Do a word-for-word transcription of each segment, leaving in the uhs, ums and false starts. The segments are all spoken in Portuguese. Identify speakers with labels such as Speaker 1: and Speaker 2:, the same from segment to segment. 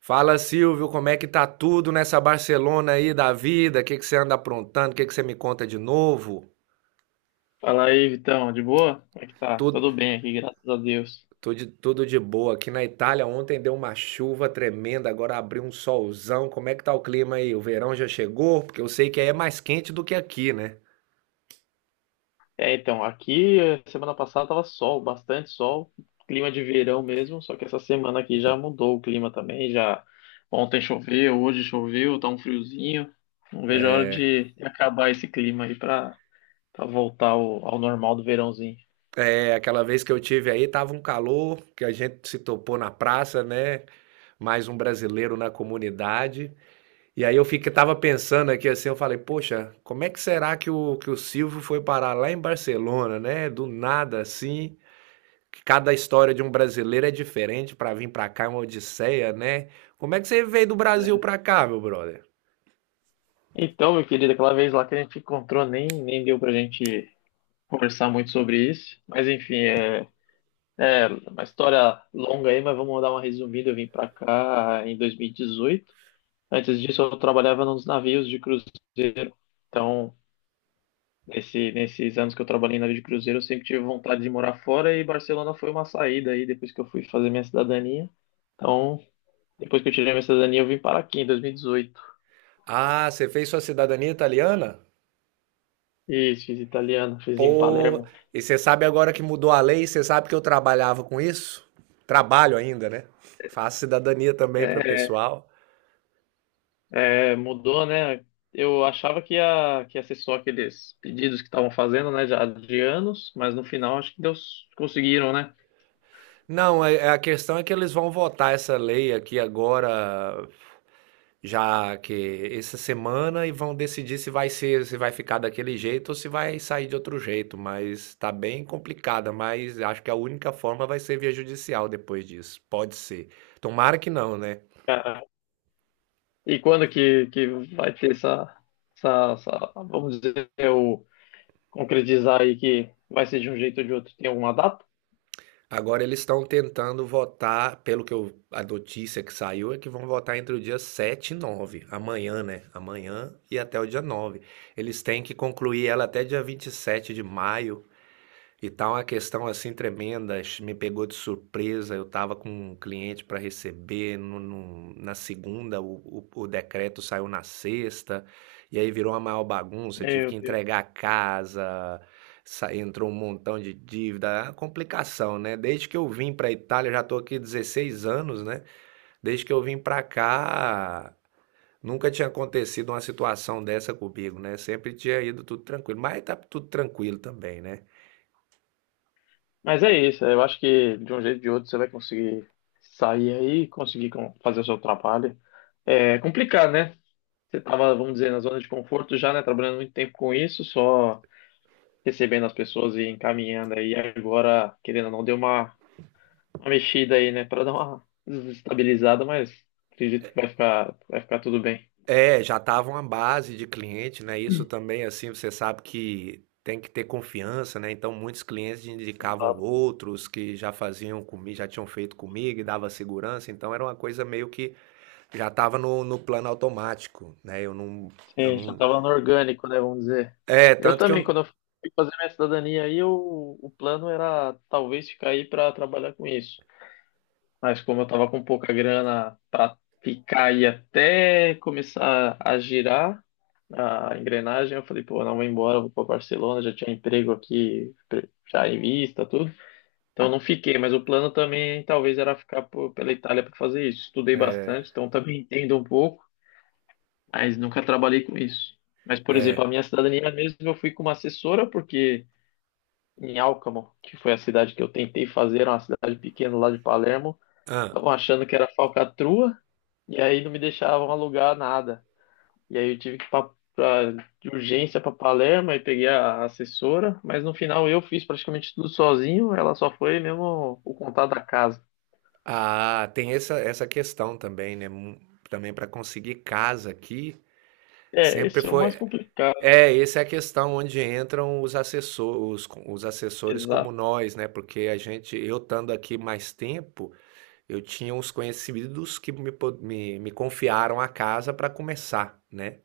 Speaker 1: Fala, Silvio, como é que tá tudo nessa Barcelona aí da vida? O que que você anda aprontando? O que que você me conta de novo?
Speaker 2: Fala aí, Vitão, de boa? Como é que tá?
Speaker 1: Tudo,
Speaker 2: Tudo bem aqui, graças a Deus.
Speaker 1: tudo, tudo de boa. Aqui na Itália ontem deu uma chuva tremenda, agora abriu um solzão. Como é que tá o clima aí? O verão já chegou? Porque eu sei que aí é mais quente do que aqui, né?
Speaker 2: É, então, aqui eh, semana passada tava sol, bastante sol, clima de verão mesmo, só que essa semana aqui já mudou o clima também, já ontem choveu, hoje choveu, tá um friozinho. Não vejo a hora de de acabar esse clima aí, pra, pra voltar ao, ao normal do verãozinho.
Speaker 1: É, aquela vez que eu tive aí tava um calor, que a gente se topou na praça, né? Mais um brasileiro na comunidade. E aí eu fiquei, tava pensando aqui assim, eu falei, poxa, como é que será que o, que o Silvio foi parar lá em Barcelona, né? Do nada assim, que cada história de um brasileiro é diferente pra vir pra cá, é uma odisseia, né? Como é que você veio do Brasil pra cá, meu brother?
Speaker 2: Então, meu querido, aquela vez lá que a gente encontrou, nem, nem deu pra gente conversar muito sobre isso, mas enfim, é. É, uma história longa aí, mas vamos dar uma resumida. Eu vim para cá em dois mil e dezoito. Antes disso, eu trabalhava nos navios de cruzeiro. Então, nesse, nesses anos que eu trabalhei em navio de cruzeiro, eu sempre tive vontade de morar fora e Barcelona foi uma saída aí depois que eu fui fazer minha cidadania. Então, depois que eu tirei minha cidadania, eu vim para aqui em dois mil e dezoito.
Speaker 1: Ah, você fez sua cidadania italiana?
Speaker 2: Isso, fiz italiano, fiz em
Speaker 1: Pô,
Speaker 2: Palermo.
Speaker 1: e você sabe agora que mudou a lei, você sabe que eu trabalhava com isso? Trabalho ainda, né? Faço cidadania também para o
Speaker 2: É,
Speaker 1: pessoal.
Speaker 2: é, mudou, né? Eu achava que ia, que ia, ser só aqueles pedidos que estavam fazendo, né, já de anos, mas no final acho que Deus conseguiram, né?
Speaker 1: Não, é- é- a questão é que eles vão votar essa lei aqui agora, já que essa semana e vão decidir se vai ser, se vai ficar daquele jeito ou se vai sair de outro jeito, mas tá bem complicada, mas acho que a única forma vai ser via judicial depois disso. Pode ser. Tomara que não, né?
Speaker 2: Cara, e quando que, que vai ter essa, essa, essa- vamos dizer, o concretizar aí, que vai ser de um jeito ou de outro? Tem alguma data?
Speaker 1: Agora eles estão tentando votar, pelo que eu, a notícia que saiu é que vão votar entre o dia sete e nove amanhã, né? Amanhã e até o dia nove. Eles têm que concluir ela até dia vinte e sete de maio. E tá uma questão assim tremenda, ch- me pegou de surpresa. Eu estava com um cliente para receber no, no- na segunda, o, o, o decreto saiu na sexta, e aí virou uma maior bagunça. Eu tive
Speaker 2: Meu
Speaker 1: que
Speaker 2: Deus.
Speaker 1: entregar a casa, sa- entrou um montão de dívida, é complicação, né? Desde que eu vim para Itália, eu já estou aqui dezesseis anos, né? Desde que eu vim para cá, nunca tinha acontecido uma situação dessa comigo, né? Sempre tinha ido tudo tranquilo, mas tá tudo tranquilo também, né?
Speaker 2: Mas é isso, eu acho que de um jeito ou de outro você vai conseguir sair aí, conseguir com- fazer o seu trabalho. É complicado, né? Você tava, vamos dizer, na zona de conforto já, né? Trabalhando muito tempo com isso, só recebendo as pessoas e encaminhando aí. Agora, querendo ou não, deu uma, uma, mexida aí, né? Para dar uma desestabilizada, mas acredito que vai ficar, vai ficar tudo bem.
Speaker 1: É, já estava uma base de cliente, né, isso
Speaker 2: Hum.
Speaker 1: também, assim, você sabe que tem que ter confiança, né, então muitos clientes indicavam outros que já faziam comigo, já tinham feito comigo e dava segurança, então era uma coisa meio que já estava no no plano automático, né, eu não eu
Speaker 2: Sim, já
Speaker 1: não
Speaker 2: estava no orgânico, né? Vamos dizer.
Speaker 1: é,
Speaker 2: Eu
Speaker 1: tanto que
Speaker 2: também,
Speaker 1: eu
Speaker 2: quando eu fui fazer minha cidadania aí, o, o plano era talvez ficar aí para trabalhar com isso. Mas como eu estava com pouca grana para ficar aí até começar a girar a engrenagem, eu falei, pô, não vou embora, vou para Barcelona, já tinha emprego aqui, pre- já em vista, tudo. Então eu não fiquei, mas o plano também talvez era ficar por- pela Itália para fazer isso. Estudei
Speaker 1: é,
Speaker 2: bastante, então também entendo um pouco, mas nunca trabalhei com isso. Mas, por exemplo, a
Speaker 1: é.
Speaker 2: minha cidadania mesmo eu fui com uma assessora, porque em Alcamo, que foi a cidade que eu tentei fazer, era uma cidade pequena lá de Palermo,
Speaker 1: Ah.
Speaker 2: estavam achando que era falcatrua, e aí não me deixavam alugar nada. E aí eu tive que ir pra, pra- de urgência para Palermo, e peguei a assessora, mas no final eu fiz praticamente tudo sozinho, ela só foi mesmo o contato da casa.
Speaker 1: Ah, tem essa essa questão também, né, mu também para conseguir casa aqui,
Speaker 2: É,
Speaker 1: sempre
Speaker 2: esse é o mais
Speaker 1: foi.
Speaker 2: complicado,
Speaker 1: É, essa é a questão onde entram os assessor os co- os assessores como
Speaker 2: exato.
Speaker 1: nós, né, porque a gente eu estando aqui mais tempo, eu tinha uns conhecidos que me po me me confiaram a casa para começar, né,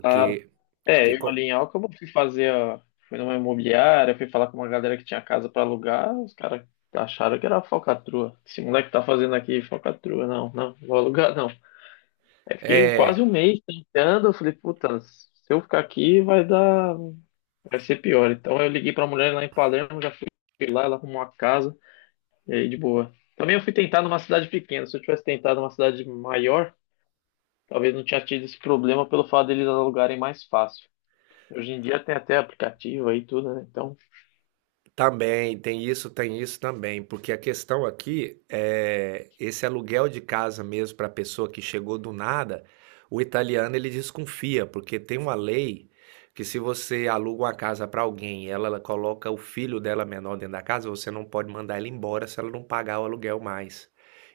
Speaker 2: Claro.
Speaker 1: porque
Speaker 2: É, eu ali
Speaker 1: co
Speaker 2: em Alcântara fui fazer a... Fui numa imobiliária, fui falar com uma galera que tinha casa pra alugar, os caras acharam que era falcatrua. Esse moleque tá fazendo aqui falcatrua, não, não, vou alugar não. Aí fiquei
Speaker 1: é.
Speaker 2: quase um mês tentando, eu falei, puta, se eu ficar aqui vai dar, vai ser pior. Então eu liguei pra mulher lá em Palermo, já fui lá, ela arrumou uma casa, e aí de boa. Também eu fui tentar numa cidade pequena, se eu tivesse tentado numa cidade maior, talvez não tinha tido esse problema pelo fato deles alugarem mais fácil. Hoje em dia tem até aplicativo aí e tudo, né? Então,
Speaker 1: Também, tem isso, tem isso também, porque a questão aqui é esse aluguel de casa mesmo para a pessoa que chegou do nada, o italiano ele desconfia, porque tem uma lei que se você aluga uma casa para alguém e ela, ela coloca o filho dela menor dentro da casa, você não pode mandar ela embora se ela não pagar o aluguel mais.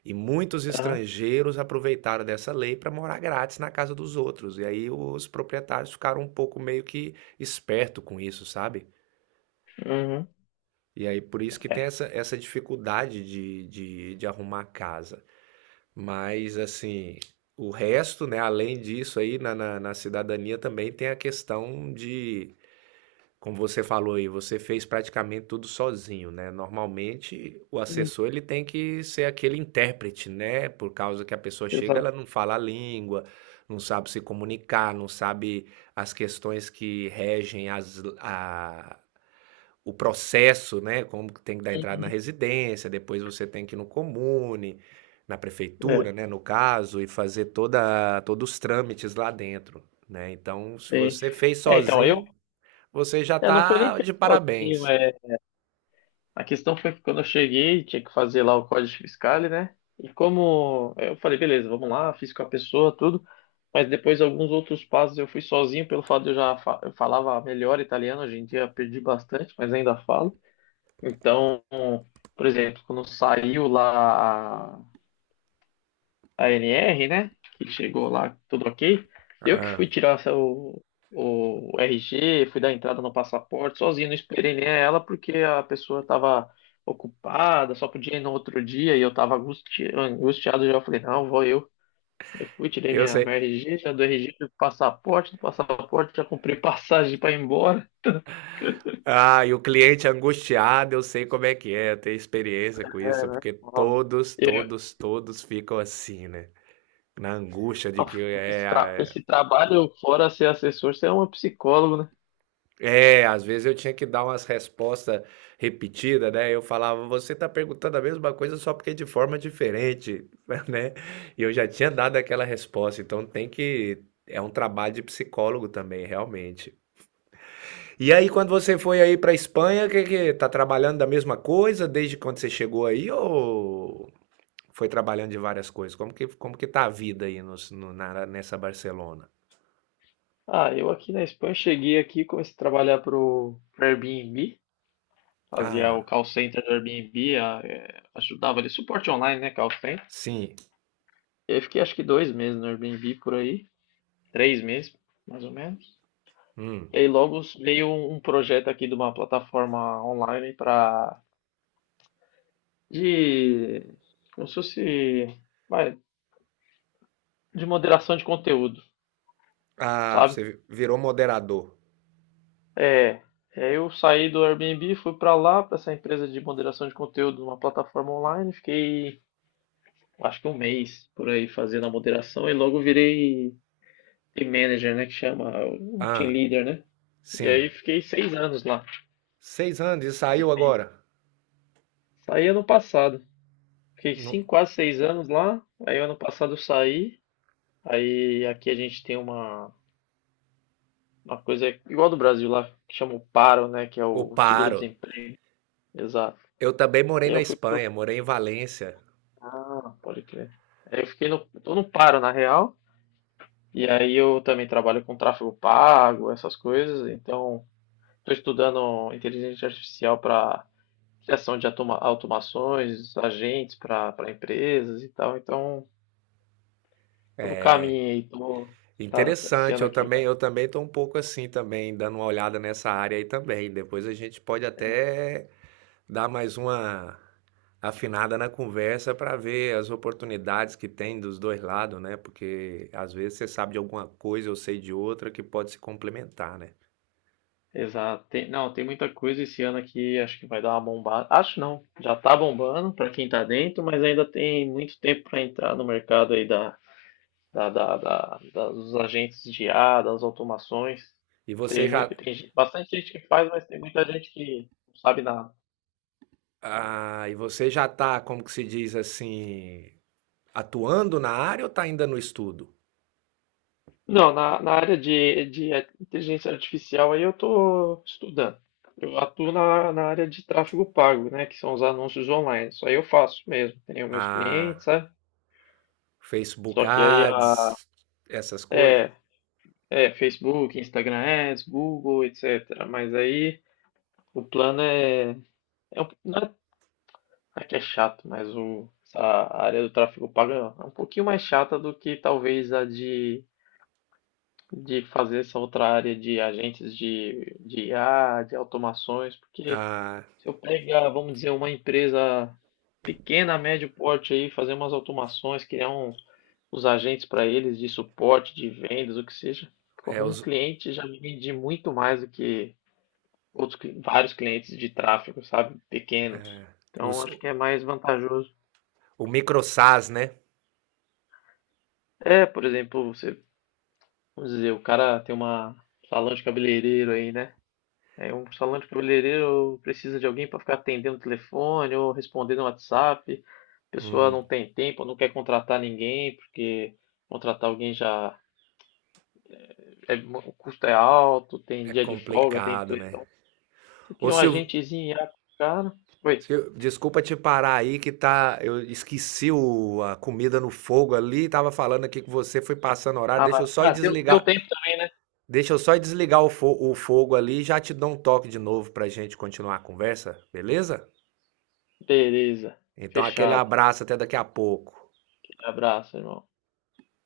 Speaker 1: E muitos
Speaker 2: aham,
Speaker 1: estrangeiros aproveitaram dessa lei para morar grátis na casa dos outros, e aí os proprietários ficaram um pouco meio que esperto com isso, sabe?
Speaker 2: uhum,
Speaker 1: E aí, por isso que
Speaker 2: é.
Speaker 1: tem essa, essa dificuldade de, de, de arrumar casa. Mas, assim, o resto, né, além disso aí, na, na, na cidadania também tem a questão de, como você falou aí, você fez praticamente tudo sozinho, né? Normalmente, o
Speaker 2: Hum,
Speaker 1: assessor, ele tem que ser aquele intérprete, né? Por causa que a pessoa chega,
Speaker 2: exato.
Speaker 1: ela não fala a língua, não sabe se comunicar, não sabe as questões que regem as, a, o processo, né? Como que tem que dar entrada na
Speaker 2: Uhum,
Speaker 1: residência, depois você tem que ir no comune, na prefeitura,
Speaker 2: é,
Speaker 1: né? No caso, e fazer toda, todos os trâmites lá dentro, né? Então, se
Speaker 2: sim.
Speaker 1: você fez
Speaker 2: É, então, eu,
Speaker 1: sozinho, você já
Speaker 2: é, não foi nem
Speaker 1: tá de
Speaker 2: feito sozinho,
Speaker 1: parabéns.
Speaker 2: é. A questão foi que quando eu cheguei, tinha que fazer lá o Código fiscal, né? E como eu falei, beleza, vamos lá, fiz com a pessoa, tudo. Mas depois alguns outros passos eu fui sozinho, pelo fato de eu já fa- eu falava melhor italiano, hoje em dia perdi bastante, mas ainda falo. Então, por exemplo, quando saiu lá a N R, né? Que chegou lá tudo ok. Eu que
Speaker 1: Ah,
Speaker 2: fui tirar essa- o, o R G, fui dar entrada no passaporte sozinho, não esperei nem ela porque a pessoa estava ocupada, só podia ir no outro dia e eu estava angustiado já. Eu falei, não, vou eu. Eu fui, tirei
Speaker 1: eu
Speaker 2: minha,
Speaker 1: sei.
Speaker 2: minha R G, já do R G, fui pro passaporte, do passaporte já comprei passagem para ir embora.
Speaker 1: Ah, e o cliente angustiado, eu sei como é que é, eu tenho experiência com
Speaker 2: É,
Speaker 1: isso,
Speaker 2: né?
Speaker 1: porque
Speaker 2: Ó,
Speaker 1: todos,
Speaker 2: eu-
Speaker 1: todos, todos ficam assim, né? Na angústia de
Speaker 2: ó,
Speaker 1: que
Speaker 2: esse, tra-
Speaker 1: é.
Speaker 2: esse trabalho, fora ser assessor, você é um psicólogo, né?
Speaker 1: É, às vezes eu tinha que dar umas respostas repetidas, né? Eu falava, você tá perguntando a mesma coisa só porque de forma diferente, né? E eu já tinha dado aquela resposta, então tem que. É um trabalho de psicólogo também, realmente. E aí, quando você foi aí pra Espanha, que que tá trabalhando da mesma coisa desde quando você chegou aí ou foi trabalhando de várias coisas? Como que, como que tá a vida aí nos- no, na- nessa Barcelona?
Speaker 2: Ah, eu aqui na Espanha cheguei aqui, comecei a trabalhar pro pro Airbnb, fazia o
Speaker 1: Ah,
Speaker 2: call center do Airbnb, a- é, ajudava ali, suporte online, né, call center.
Speaker 1: sim.
Speaker 2: E aí fiquei acho que dois meses no Airbnb por aí, três meses, mais ou menos.
Speaker 1: Hum.
Speaker 2: E aí logo veio um um projeto aqui de uma plataforma online para, de, como se fosse, vai, de moderação de conteúdo,
Speaker 1: Ah,
Speaker 2: sabe?
Speaker 1: você virou moderador.
Speaker 2: É, é, eu saí do Airbnb, fui para lá, para essa empresa de moderação de conteúdo numa plataforma online, fiquei acho que um mês por aí fazendo a moderação e logo virei team manager, né, que chama, um team
Speaker 1: Ah,
Speaker 2: leader, né? E aí
Speaker 1: sim.
Speaker 2: fiquei seis anos lá.
Speaker 1: Seis anos e saiu
Speaker 2: Fiquei seis-
Speaker 1: agora?
Speaker 2: Saí ano passado. Fiquei
Speaker 1: Não,
Speaker 2: cinco, quase seis anos lá. Aí ano passado eu saí. Aí aqui a gente tem uma, uma coisa igual do Brasil lá, que chama o PARO, né, que é
Speaker 1: eu
Speaker 2: o
Speaker 1: paro.
Speaker 2: seguro-desemprego. Exato.
Speaker 1: Eu também morei
Speaker 2: E aí
Speaker 1: na
Speaker 2: eu fui pro...
Speaker 1: Espanha, morei em Valência.
Speaker 2: Ah, pode crer. Aí eu fiquei no... Tô no PARO, na real. E aí eu também trabalho com tráfego pago, essas coisas. Então... Estou estudando inteligência artificial para criação de automa- automações, agentes para para empresas e tal. Então, estou no caminho aí. Tô, tá, tá- esse
Speaker 1: Interessante,
Speaker 2: ano
Speaker 1: eu
Speaker 2: aqui
Speaker 1: também,
Speaker 2: vai.
Speaker 1: eu também tô um pouco assim também, dando uma olhada nessa área aí também. Depois a gente pode até dar mais uma afinada na conversa para ver as oportunidades que tem dos dois lados, né? Porque às vezes você sabe de alguma coisa, eu sei de outra que pode se complementar, né?
Speaker 2: Exato. Tem- não, tem muita coisa esse ano aqui. Acho que vai dar uma bombada. Acho não. Já está bombando para quem está dentro, mas ainda tem muito tempo para entrar no mercado aí da, da, da, da- da- dos agentes de I A, das automações.
Speaker 1: E você
Speaker 2: Tem muito,
Speaker 1: já,
Speaker 2: tem gente- bastante gente que faz, mas tem muita gente que não sabe nada.
Speaker 1: ah, e você já tá, como que se diz assim, atuando na área ou tá ainda no estudo?
Speaker 2: Não, na, na área de, de inteligência artificial aí eu estou estudando. Eu atuo na, na área de tráfego pago, né? Que são os anúncios online. Isso aí eu faço mesmo. Tenho meus
Speaker 1: Ah,
Speaker 2: clientes, sabe?
Speaker 1: Facebook
Speaker 2: Só que aí a,
Speaker 1: Ads, essas coisas.
Speaker 2: é, é Facebook, Instagram Ads, Google, et cetera. Mas aí o plano é, é, um- não é, não é que é chato, mas o, essa área do tráfego pago é um pouquinho mais chata do que talvez a de de fazer essa outra área de agentes de, de I A, de automações, porque
Speaker 1: Ah,
Speaker 2: se eu pegar, vamos dizer, uma empresa pequena, médio porte aí, fazer umas automações, criar uns, os agentes para eles de suporte, de vendas, o que seja, pô,
Speaker 1: é
Speaker 2: um
Speaker 1: os,
Speaker 2: cliente já me vende muito mais do que outros cli- vários clientes de tráfego, sabe? Pequenos. Então,
Speaker 1: os,
Speaker 2: acho
Speaker 1: o
Speaker 2: que é mais vantajoso.
Speaker 1: microsas, né?
Speaker 2: É, por exemplo, você, vamos dizer, o cara tem uma salão de cabeleireiro aí, né? É, um salão de cabeleireiro precisa de alguém para ficar atendendo o telefone ou respondendo o WhatsApp. A pessoa
Speaker 1: Hum,
Speaker 2: não tem tempo, não quer contratar ninguém, porque contratar alguém já é, o custo é alto, tem
Speaker 1: é
Speaker 2: dia de folga, tem
Speaker 1: complicado,
Speaker 2: tudo.
Speaker 1: né?
Speaker 2: Então, você
Speaker 1: Ô
Speaker 2: cria um
Speaker 1: Silvio,
Speaker 2: agentezinho lá com o cara. Oi.
Speaker 1: Sil- desculpa te parar aí que tá, eu esqueci o- a comida no fogo ali, tava falando aqui que você foi passando horário,
Speaker 2: Ah,
Speaker 1: deixa
Speaker 2: vai.
Speaker 1: eu só ir
Speaker 2: Ah, deu, deu
Speaker 1: desligar,
Speaker 2: tempo também, né?
Speaker 1: deixa eu só ir desligar o, fo- o fogo ali e já te dou um toque de novo pra gente continuar a conversa, beleza?
Speaker 2: Beleza.
Speaker 1: Então aquele
Speaker 2: Fechado.
Speaker 1: abraço até daqui a pouco.
Speaker 2: Abraço, irmão.